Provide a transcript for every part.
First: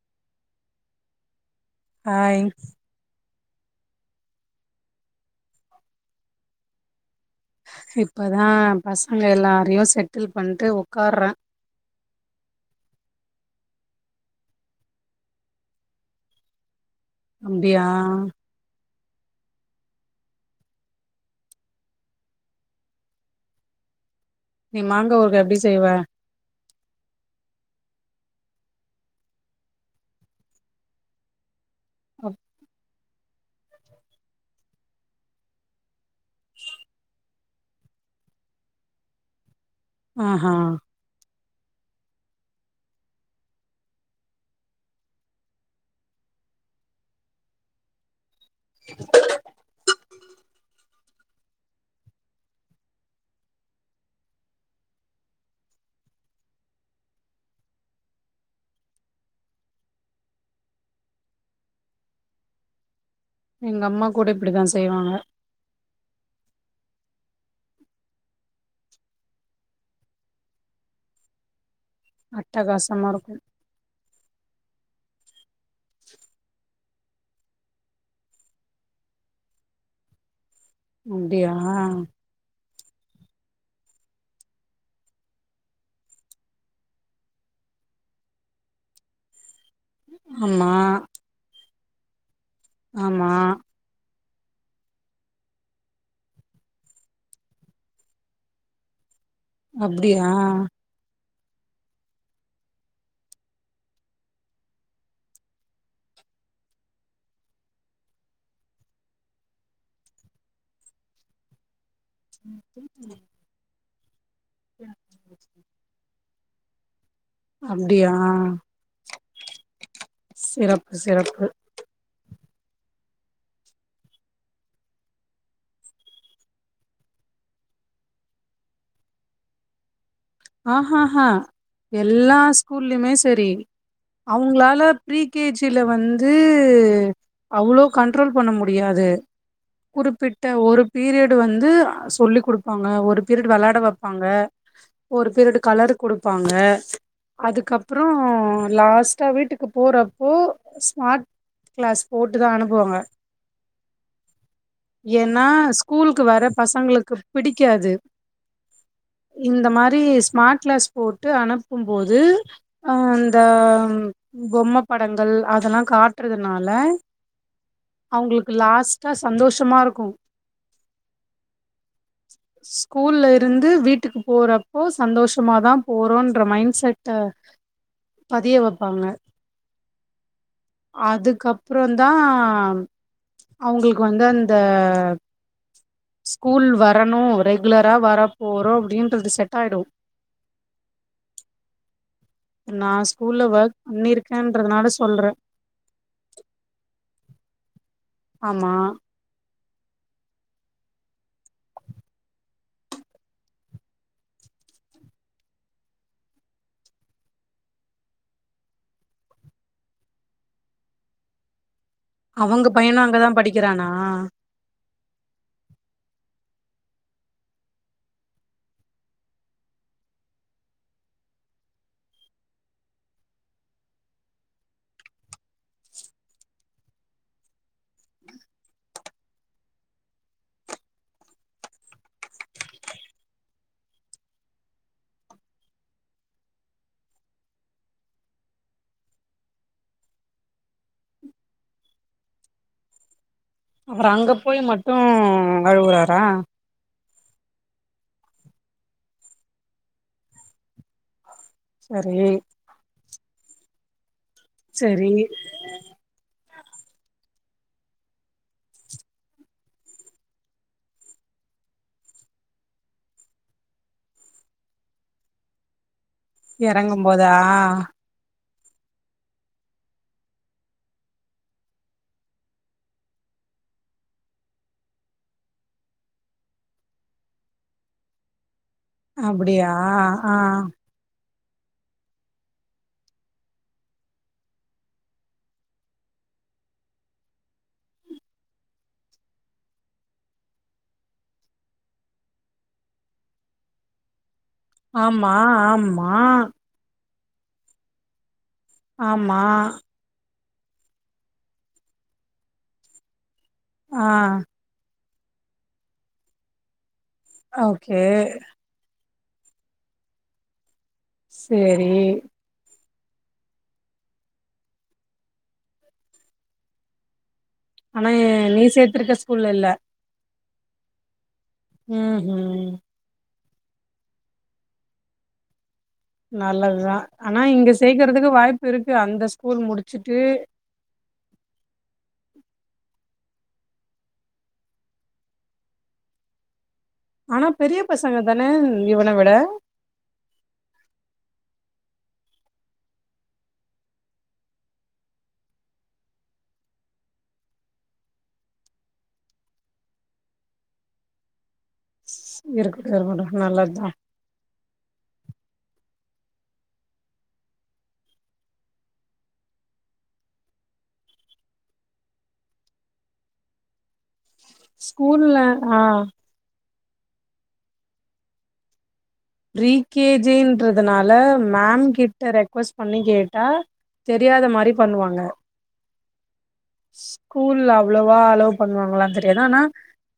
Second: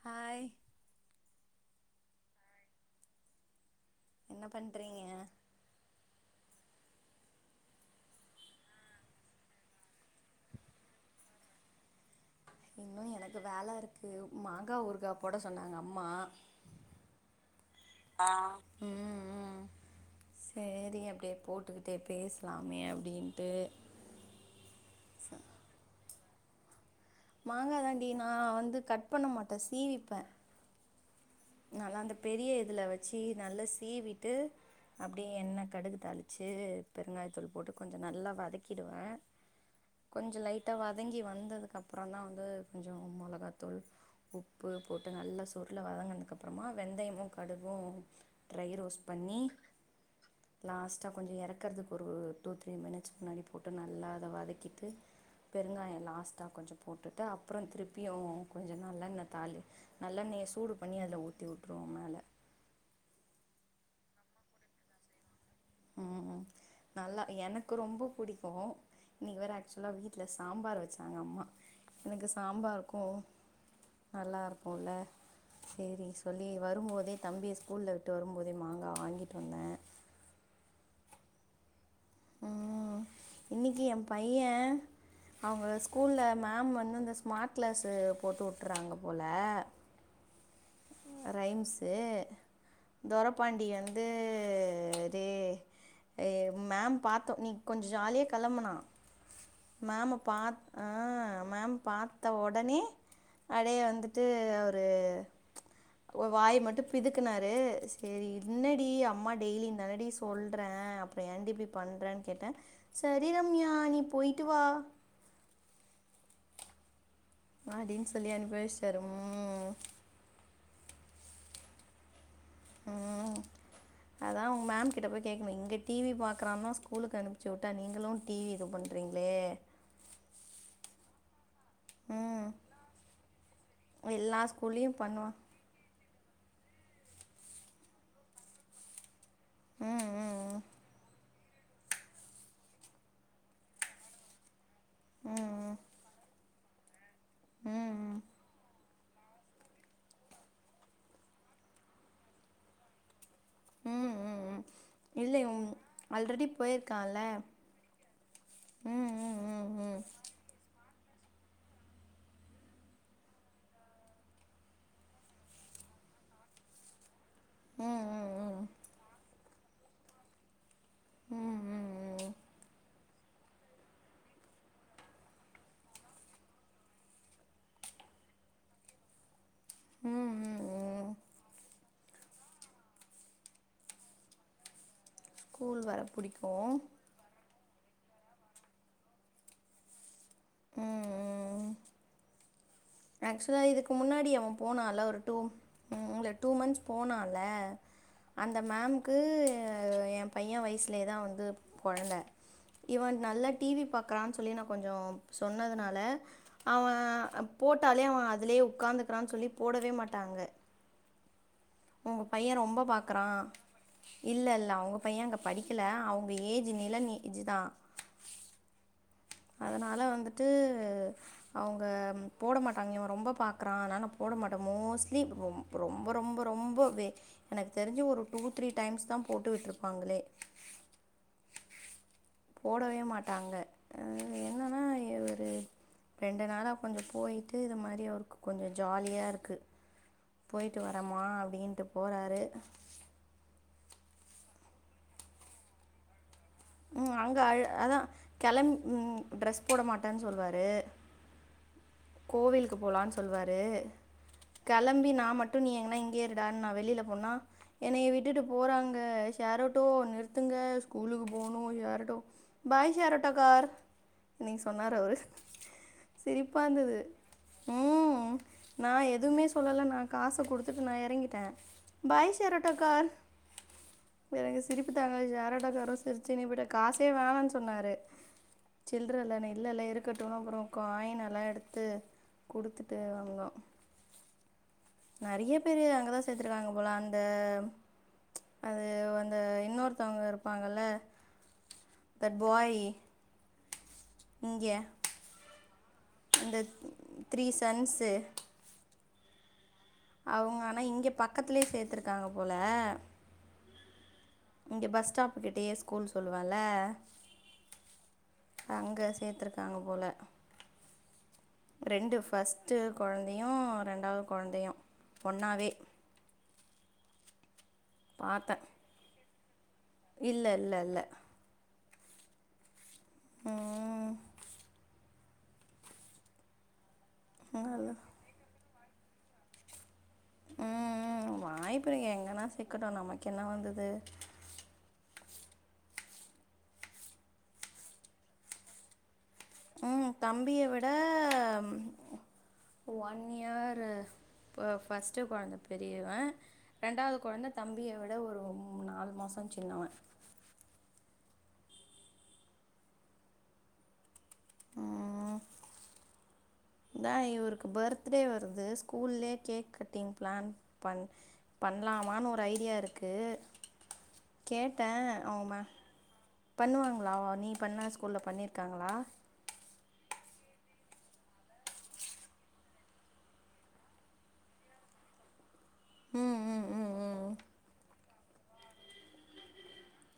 hi hi என்ன பண்றீங்க இப்போ தான் பசங்கள எல்லாரையும் செட்டில் பண்ணிட்டு உக்காறன் இன்னு எனக்கு வேல இருக்கு மாங்கா ஊறுகா போட சொன்னாங்க அம்மா அப்டியா ஆ ம் ம் சேரி அப்டியே போட்டுக்கிட்டே பேசலாமே அப்படின்ட்டு நீ மாங்கா ஊறுகா எப்டி செய்வ மாங்கா தாண்டி நா வந்து கட் பண்ண மாட்டே சீவிப்பே நல்லா அந்த அப்- பெரிய இதுல வச்சு நல்லா சீவிட்டு அப்டியே எண்ணெ கடுகு தாளிச்சு பெருங்காயத்தூள் போட்டு கொஞ்ஜோம் நல்லா வதக்கிடுவேன் [inaudible] கொஞ்ஜோம் லைட்டா வதங்கி வந்ததுக்கு அப்புறோம் தான் வந்து கொஞ்ஜோம் மொளகா தூள் உப்பு போட்டு நல்லா சுருள வதங்குனதுக் அப்றமா வெந்தயமு கடுகு ட்ரை ரோஸ்ட் பண்ணி லாஸ்ட்டா கொஞ்ஜோம் இறக்க வருக்குறதுக்கு ஒரு டூ த்ரீ மினிட்ஸ் முன்னாடி போட்டு நல்லா அத வதக்கிட்டு பெருங்காயம் லாஸ்ட்டா கொஞ்ஜோம் போட்டுட்டு அப்புறோம் திருப்பியும் கொஞ்ஜோம் நல்ல எண்ண தாலி நல்லெண்ணய சூடு பண்ணி அதுல ஊத்தி உட்டுருவோ மேல எங்க அம்மா கூட இப்டித்தா செய்வாங்க ம் ம் நல்லா எனக்கு ரொம்ப புடிக்கு இன்னக்கி வேற ஆக்சுவலா வீட்ல சாம்பார் வச்சாங்க அம்மா எனக்கு சாம்பாருக்கு அட்டகாசமா இருக்கு நல்லா இருக்குல செரி சொல்லி வரும்போதே தம்பிய ஸ்கூலில விட்டு வரும் போதே மாங்கா வாங்கிட்டு வந்த அப்டியா ம் இன்னிக்கு ஏ பைய அவுங்க ஸ்கூல மேம் வந்து இந்த ஸ்மார்ட் கிளாஸு போட்டு வுட்றாங்க போல ஆமா ரைம்ஸு ஆமா தொரப்பாண்டி வந்து ரே ஏ மேம் பாத்த ஒன்னி கொஞ்ச ஜாலியா கிளம்புனா மேம்ம அப்டியா பாத் ஆ மேம் பாத்த ஒடனே அப்டியே வந்துட்டு ஒரு வாய் மட்டு பிதுக்குனாரு செரி என்னடி அம்மா டெய்லி தானாடி சொல்ற அப் அப்ப ஏன்டி இப்டி பண்றேன் கேட்டெ சரி ரம்யா நீ போய்ட்டு வா [inaudible] வாடின்னு அப்டியா சொல்லி அனுப்பிவச்டாரு ம் சிறப்பு சிறப்பு ம் அதா உங்க மேம்கிட்ட போய் கேட்கணு இங்க டிவி பாக்குறானு தா ஸ்கூலுக்கு அனுப்சி உட்டா நீங்களு டிவி இது பண் றீங்ளே ஆஹஹ எல்லா ம் ஸ்கூல்லய்மே சரி எல்லா அவுங்ளால ஸ்கூல்லயு ப்ரீ பண்ணுவா கேஜி ஜில வந்து அவ்ளோ கண்ட்ரோல் பண்ண முடியாது ம் ம் குறிப்பிட்ட ம் ஒரு பீரியட் வந்து சொல்லி குடுப்பாங்க ஒரு பீரியட் வெளாட வெப்பாங்க ஒரு ம் பீரியடு ம் கலர் குடுப்பாங்க ம் அதுக்கப்றோ ம் லாஸ்ட்டா வீட்டுக்கு போறப்போ ஸ்மார்ட் கிளாஸ் போட்டு தா அனுப்புவாங்க ம் ம் ம் இல்லை ஏனா ம் ஸ்கூலுக்கு வர ஆல்ரெடி பசங்களுக்கு போயிருக்கான்ல பிடிக்காது ம் ம் இந்த ம் மாரி ம் ஸ்மார்ட் கிளாஸ் போட்டு அனுப்பும் போது அ இந்த பொம்ம படங்கள் அதெல்லா காட்றதுனால ம் ம் அவுங்களுக்கு ம் லாஸ்டா சந்தோஷமா இருக்கு ம் ம் ம் ஸ்கூல்ல ருந்து வீட்டுக்கு போறப் போ சந்தோஷமாதா போறோன்ற மைண்ட் செட்ட பதிய வைப்பாங்க ம் ம் ம் அதுக்கப் அப்றோ தா அவுங்களுக்கு வந்து அந்த கூழ் வர ஸ்கூல் பிடிக்கும் வரணு ரெகுலரா வர போறோ அப்டின்றது செட் ஆயிடு ம் ம் நா ஸ்கூல்ல ஆக்சுவலா ஒர்க் இதுக்கு முன்னாடி அவ பண்ணிருக்கேன்றதுனால போனால ஒரு சொல்றே டூ ம் நூலேட் டூ மந்த்ஸ் போனால அந்த ஆமா மேம் க்கு ஏ பைய வயசுலேத வந்து கொழந்த இவ நல்ல டிவி பாக்கறான்னு சொல்லி நா கொஞ்சோ சொன்னதுனால அவே போட்டாலே அவ அதுலயே உட்காந்துக்கிறான்னு சொல்லி போடவே மாட்டாங்க உங்க பைய அவங்க ரொம்ப பையனு பாக்குறா அங்கதா படிக்கிறானா இல்ல இல்ல அவுங்கப் பைய அங்க படிக்கல அவுங்க ஏஜ் நிலன் ஏஜ் தா அதனால வந்துட்டு அவுங்க போட மாட்டாங்க இவன் ரொம்ப பாக்கறான் ஆனா நான் போட மாட்டே மோஸ்ட்லி ரொம்ப ரொம்ப ரொம்பவே எனக்கு தெரிஞ்சு ஒரு டூ த்ரீ டைம்ஸ் தான் போட்டு விட்ருப்பாங்களே [inaudible] போடவே மாட்டாங்க என்னன்னா [inaudible] ஒரு ரெண்டு நாளா கொஞ்சம் போய்டிட்டு இது மாரி அவருக்கு கொஞ்சம் ஜாலியாக இருக்கு போயிட்டு வரமா அப்டின்ட்டு போறாரு அப்றோ அங்க போய் மட்டும் அழுவுறாரா உம் அங்க அ அதான் கிளம்ப ட்ரெஸ் போட மாட்டேன்னு சொல்லுவாரு சரி கோவிலுக்கு போலான்னு சொல்லுவாரு கெளம்பி சரி நான் மட்டும் நீ எங்னா இங்கேய இருடான் நா வெளியில போனா என்னைய விட்டுட்டு போறாங்க ஷேரோட்டோ நிறுத்துங்க ஸ்கூலுக்கு போனும் யாரட்டோ பாய் ஷேரட்டோ கார் இன்னைங் சொன்னாரு அவரு சிரிப்பா இருந்தது எறங்கும் போதா உம் நான் எதுவுமே சொல்லல நா காச குடுத்துட்டு நா இறங்கிட்டேன் பாய் ஷேராட்டோ கார் வேற எங்க சிரிப்பு தாங்கல ஷேர் ஆட்டோக்காரு சிருச்சின்னே விட காசே வேணான்னு சொன்னாரு சில்ர இல்லன்னே இல்ல அப்டியா இல்ல ஆ இருக்கட்டுனு அப்புறோ காயினெல்லா எடுத்து குடுத்துட்டு வந்தோ நெறைய பேரு அங்கதா சேத்திருக்காங்க போல அந்த அது அந்த இன்னொருத்தவங்க இருப்பாங்கல்ல தட் பாய் இங்க ஆமா ஆமா இந்த த்ரீ சன்ஸூ ஆமா அவங்க ஆனா இங்க பக்கத்துலே சேத்திருக்காங்க போல ஆ இங்க பஸ் ஸ்டாப்பு கிட்டயே ஸ்கூல் சொல்லுவல ஓகே அங்க சேர்த்தருக்காங்க போல சேரி ரெண்டு ஃபஸ் ஸ்டு கொழந்தயு ரெண்டாவது கொழந்தயு பொன்னாவே ஆனா நீ சேத்திருக்க ஸ்கூல்ல இல்ல இல்ல இல்ல இல்ல ம் ஹூம் ம்ம் நல்லதுதா ஆனா இங்க நல்ல- சேக்குறதுக்கு வாய்ப்பு இருக்கு அந்த ஸ்கூல் முடிச்சுட்டு ம் ம் வாய்ப்பிருக் எங்கன்னா சேக்கட்டு நமக்கு என்ன வந்தது ஆனா பெரிய பசங்க தான இவன விட ம் தம்பிய விட ஒன் இயர் ப ஃபர்ஸ்ட்டு கொழந்த பெரியவ ரெண்டாவது கொழந்த தம்பிய விட ஒரு ஒம் நாலு மாசோ சின்னவ இருக்குட்டு இருக்கட்டு நல்லது தா ஆ இந்தா இவருக்கு பர்த்டே வருது ஸ்கூல்லே கேக் கட்டிங் பிளான் பண் பண்ணலாமான் ஒரு ஐடியா இருக்கு கேட்டே அவ ஸ்கூல்ல மே ஆ பண்ணுவாங்களா நீ பண்ண ஸ்கூல்ல பண்ணியிருக்காங்களா ப்ரீ கே ஜின்றதுனால மேம் கிட்ட ரெக்வஸ்ட் பண்ணி கேட்டா தெரியாத மாதி பண்ணுவாங்க ம் ம் ம் ம் ஸ்கூல்ல அவ்ளவா அலோ பண்ணுவாங்களா தெரியாது ஆனா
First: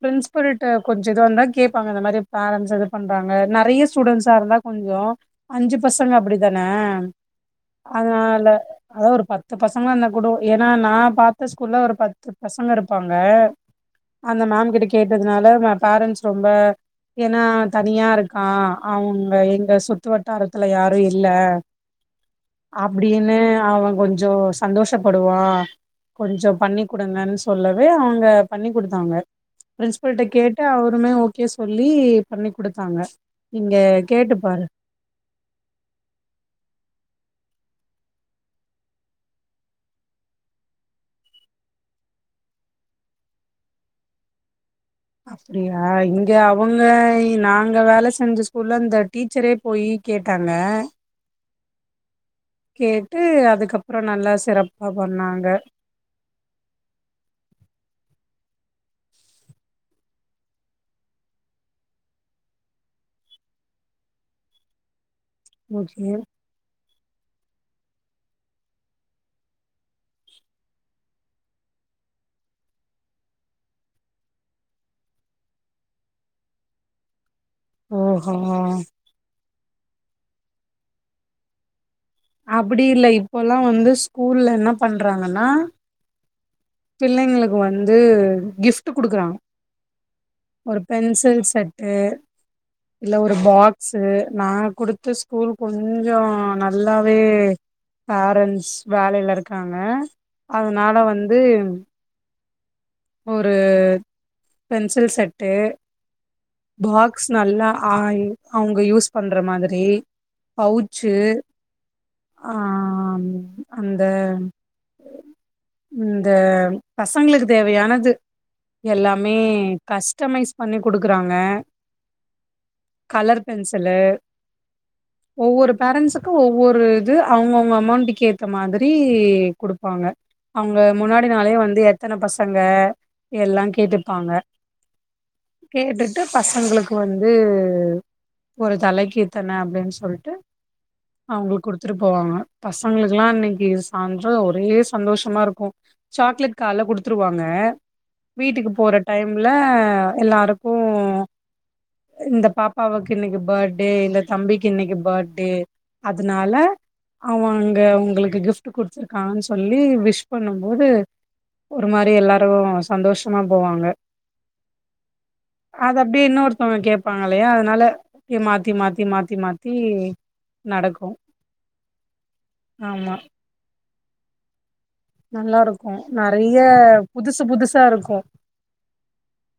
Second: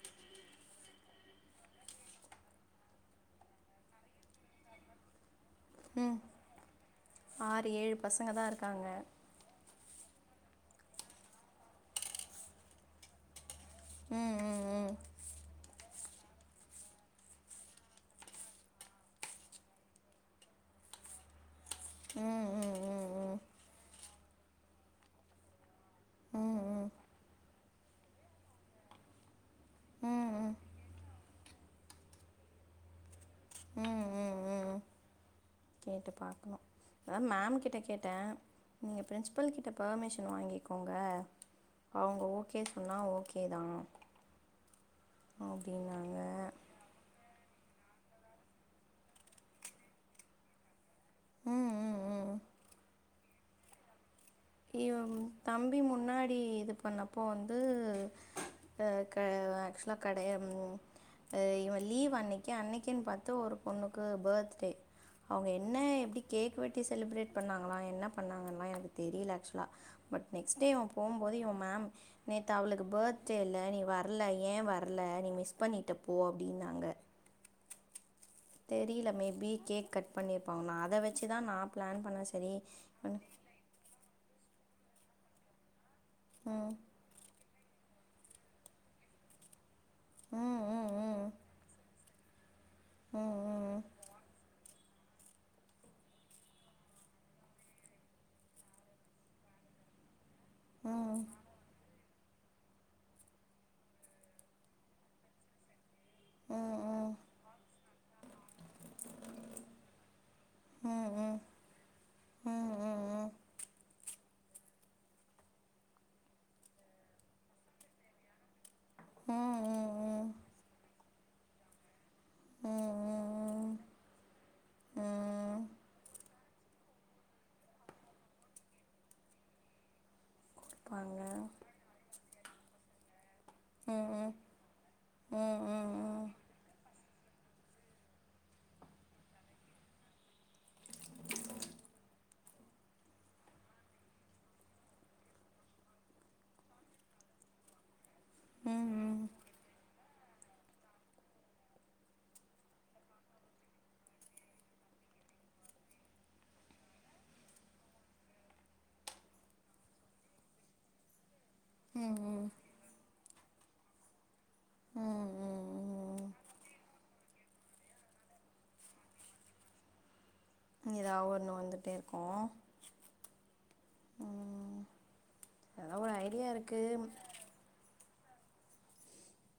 பிரின்ஸுபிள்கிட்ட கொஞ்சோ இதா இருந்தா கேப்பாங்க இந்த மாரி பேரன்ட்ஸு இது பண்றாங்க நெறைய ஸ்டூடெண்ட்ஸா இருந்தா கொஞ்சோ அஞ்சு பசங்க அப்டித்தான ஆறு ஏழு பசங்க அதுனால தான் இருக்காங்க அதா ஒரு பத் பத்து பசங்கலா இருந்தா குடு ஏனா நா பாத்த ஸ்கூல்ல ஒரு பத்து பசங்க இருப்பாங்க ம் அந்த ம் மேம் கிட்ட ம் கேட்டதுனால இவெ பேரண்ட்ஸ் ரொம்ப ஏனா தனியா இருக்கா அவுங்க எங்க சுத்து வட்டாரத்துல யாரு இல்ல ம் ம் அப்டினு அவெ கொஞ்சோ சந்தோஷப்படுவா ம் ம் கொஞ்ச ம் பண்ணி குடுங்கன் சொல்லவே அவுங்க பண்ணி குடுத்தாங்க ம் பிரின்ஸ்பில்கிட்ட ம் கேட்டு அவருமே ஓகே சொல்லி பண்ணி குடுத்தாங்க நீங்க கேட்டு பாரு நேத்து பார்க்கணும் அதா மேம் கிட்ட கேட்டே நீங்க பிரின்ஸ்பல் கிட்ட பர்மிஷன் வாங்கிக்கோங்க அவுங்க ஓகே சொன்னா ஓகே தா அப்டியா இங்க அவ இல்லை நாங்க வேல செஞ்ச ஸ்கூல்ல அந்த டீச்சரே போயி கேட்டாங்க ம் ம் ம் கேட்டு அதுக்கப்பறோ நல்லா சிறப் இவன் தம்பி முன்னாடி இது பண்ணப்போ வந்து ஆ க ஆக்சுவலா கடய அ இவெ லீவ் அன்னக்கி அன்னக்கின் பாத்து ஒரு பொண்ணுக்கு பர்த்டே அவுங்க என்ன ஓகே எப்டி கேக் வெட்டி செலிப்ரேட் பண்ணாங்களா என்ன பண்ணாங்கல்லா எனக்கு தெரில ஆக்சுவலா பட் நெக்ஸ்ட் டே இவெ போம்போது இவெ மேம் நேத்து அவளுக்கு பர்த்டேல்ல நீ வரல ஏ வரல நீ மிஸ் பண்ணிட்ட போ அப்டின்னாங்க ஓஹோ தெரில மேபி கேக் கட் பண்ணிருப்பாங்க நா அத வச்சு தா நா பிளான் பண்ணே அப்டி இல்ல இப்போல்லா வந்து ஸ்கூல்ல என்ன பண்றாங்கன்னா ஆ பிள்ளைங்களுக்கு வந்து கிஃப்ட்டு குடுக்குறாங்க ஒரு ம் ம் பென்சில் செட்டு இல்ல ஒரு ம் பாக்ஸூ நாங்க குடுத்து ஸ்கூல் கொஞ்சோ நல்லாவே பேரண்ட்ஸ் வேலேல இருக்காங்க ம் அதுனால ம் வந்து ஒரு பென்சில் செட்டு ம் ம் பாக்ஸ் நல்லா ஆய் அவுங்க யூஸ் பண்ற மாதிரி பவுச்சு ம் ஆ ம் அந் த இந்த பசங்களுக்கு தேவையானது எல்லாமே ம் கஸ்டமைஸ் பண்ணி குடுக்குறாங்க கலர் ம் பென்சிலு ம் ஒவ்வொரு பேரண்ட்ஸுக்கு ஒவ்வொரு இது அவுங்கவுங்க அமோண்ட்டுக்கு ஏத்த மாதிரி குடுப்பாங்க அவுங்க பாங்க முன்னாடி நாளே வந்து எத்தன பசங்க எல்லா ம் கேட்டுப்பாங்க ம் கேட்டுட்டு ம் பசங்களுக்கு வந்து ஒரு தலக்கி இத்தன அப்டின் சொல்ட்டு அவுங்களுக்கு குடுத்துட்டு போவாங்க பசங்களுக்கலா அன்னக்கி சான்றோ ஒரே சந்தோஷமா இருக்கு சாக்லேட் கால்ல குடுத் குடுத்துருவாங்க வீட்டுக்கு போற ம் டைம்ல எல்லாருக்கு இந்த பாப்பாவுக்கு இன்னக்கி பர்ட்டே இந்த தம்பிக்கு இன்னக்கி பர்ட்டே அதுனால அவெ அங்க அவுங்களுக்கு கிஃப்ட் குடுத்துருக்கான் சொல்லி விஷ் பண்ணும் போது ஒரு மாரி ம் எல்லாரும் சந்தோஷமா போவாங்க அத அப்டியே ம் இன்னோருத்தவுங்க கேப்பாங்கலே அதுனால எ மாத்தி மாத்தி மாத்தி மாத்தி நடக்கு ஏதா ஒன்னு வந்துட்டே இருக்கு ஆமா நல்லா இருக்கு ஐடியா நெறைய இருக்குது புதுசு புதுசா இருக்கு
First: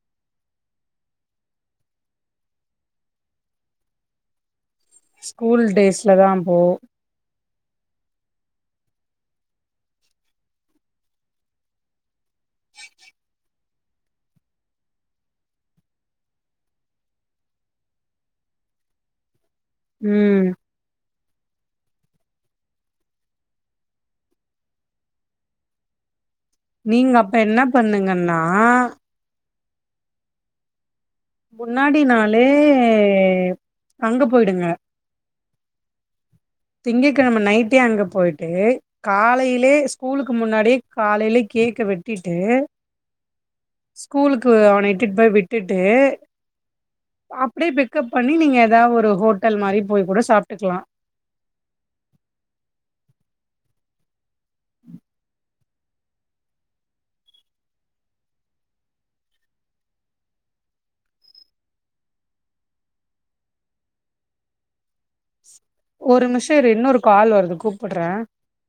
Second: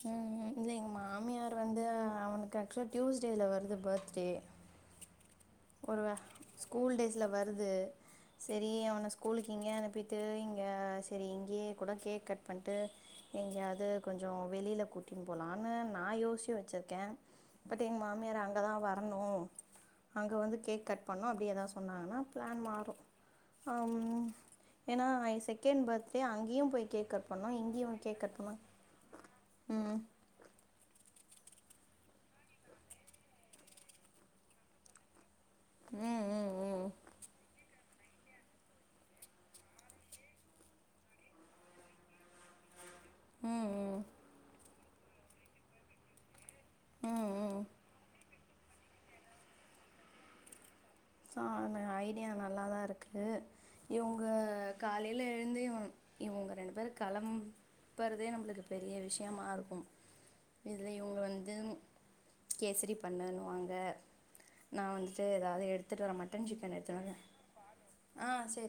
ம் ம் இல்ல எங்க மாமியார் வந்து அவனுக்கு ஆக்சுவலா டியூஸ்டேல வருது பர்த்டே ஸ்கூல் ஒருவா டேஸ்ல தா அப்போ ஸ்கூல் டேஸ்ல வருது செரி அவன ஸ்கூலுக்கு இங்கயே அனுப்பிட்டு இங்க செரி இங்கயே கூட கேக் கட் பண்ட்டு எங்கயாது கொஞ்சோ வெளில கூட்டின்னு போலான்னு நா யோசிச்சி வச்சிருக்கே பட் எங்க மாமியார் அங்கதா வரணு அங்க ம் வந்து கேக் கட் பண்ணனு அப்டி எதா சொன்னாங்கன்னா பிளான் மாறு ஆமா ஏன்னா இது செகண்ட் பர்த்டே அங்கயு போய் கேக் நீங்க கட் அப்ப பண்ணனு என்ன இங்கயு கேக் கட் பண்ணுங்கன்னா பண்ணுவாங்க ம் முன்னாடி நாளே அங்க போயிடுங்க ம் ம் ம் திங்கக்கெழம நைட்டே அங்க போயி்ட்டு காலைலே ஸ்கூலுக்கு முன்னாடியே காலைலே கேக்க வெட் கூட்டிட்டு ம் ஸ்கூலுக்கு அவன இட்டுட்டு போய் விட்டுட்டு ம் ம் ம் அப்டியே பிக்கப் பண்ணி நீங்க ஏதா ஒரு ஹோட்டல் மாரி போய் கூட சாப்ட்டுக்கலா சானு ஐடியா நல்லாதா இருக்கு இவுங்க காலைல எழுந்து இவ இவுங்க ரெண்டு பேர் கெளம் பறதே நம்மளுக்கு பெரிய விஷயமா இருக்கும் இதுல இவுங்க வந்து கேசரி பண்ணுனுவாங்க நா வந்துட்டு ஏதாவது எடுத்துட்டு வர்றே ஒரு மட்டன் நிமிஷோ சிக்கன் இரு இன்னொரு எடுத்துன்னு கால் வருது கூப்புட்றே வந்தே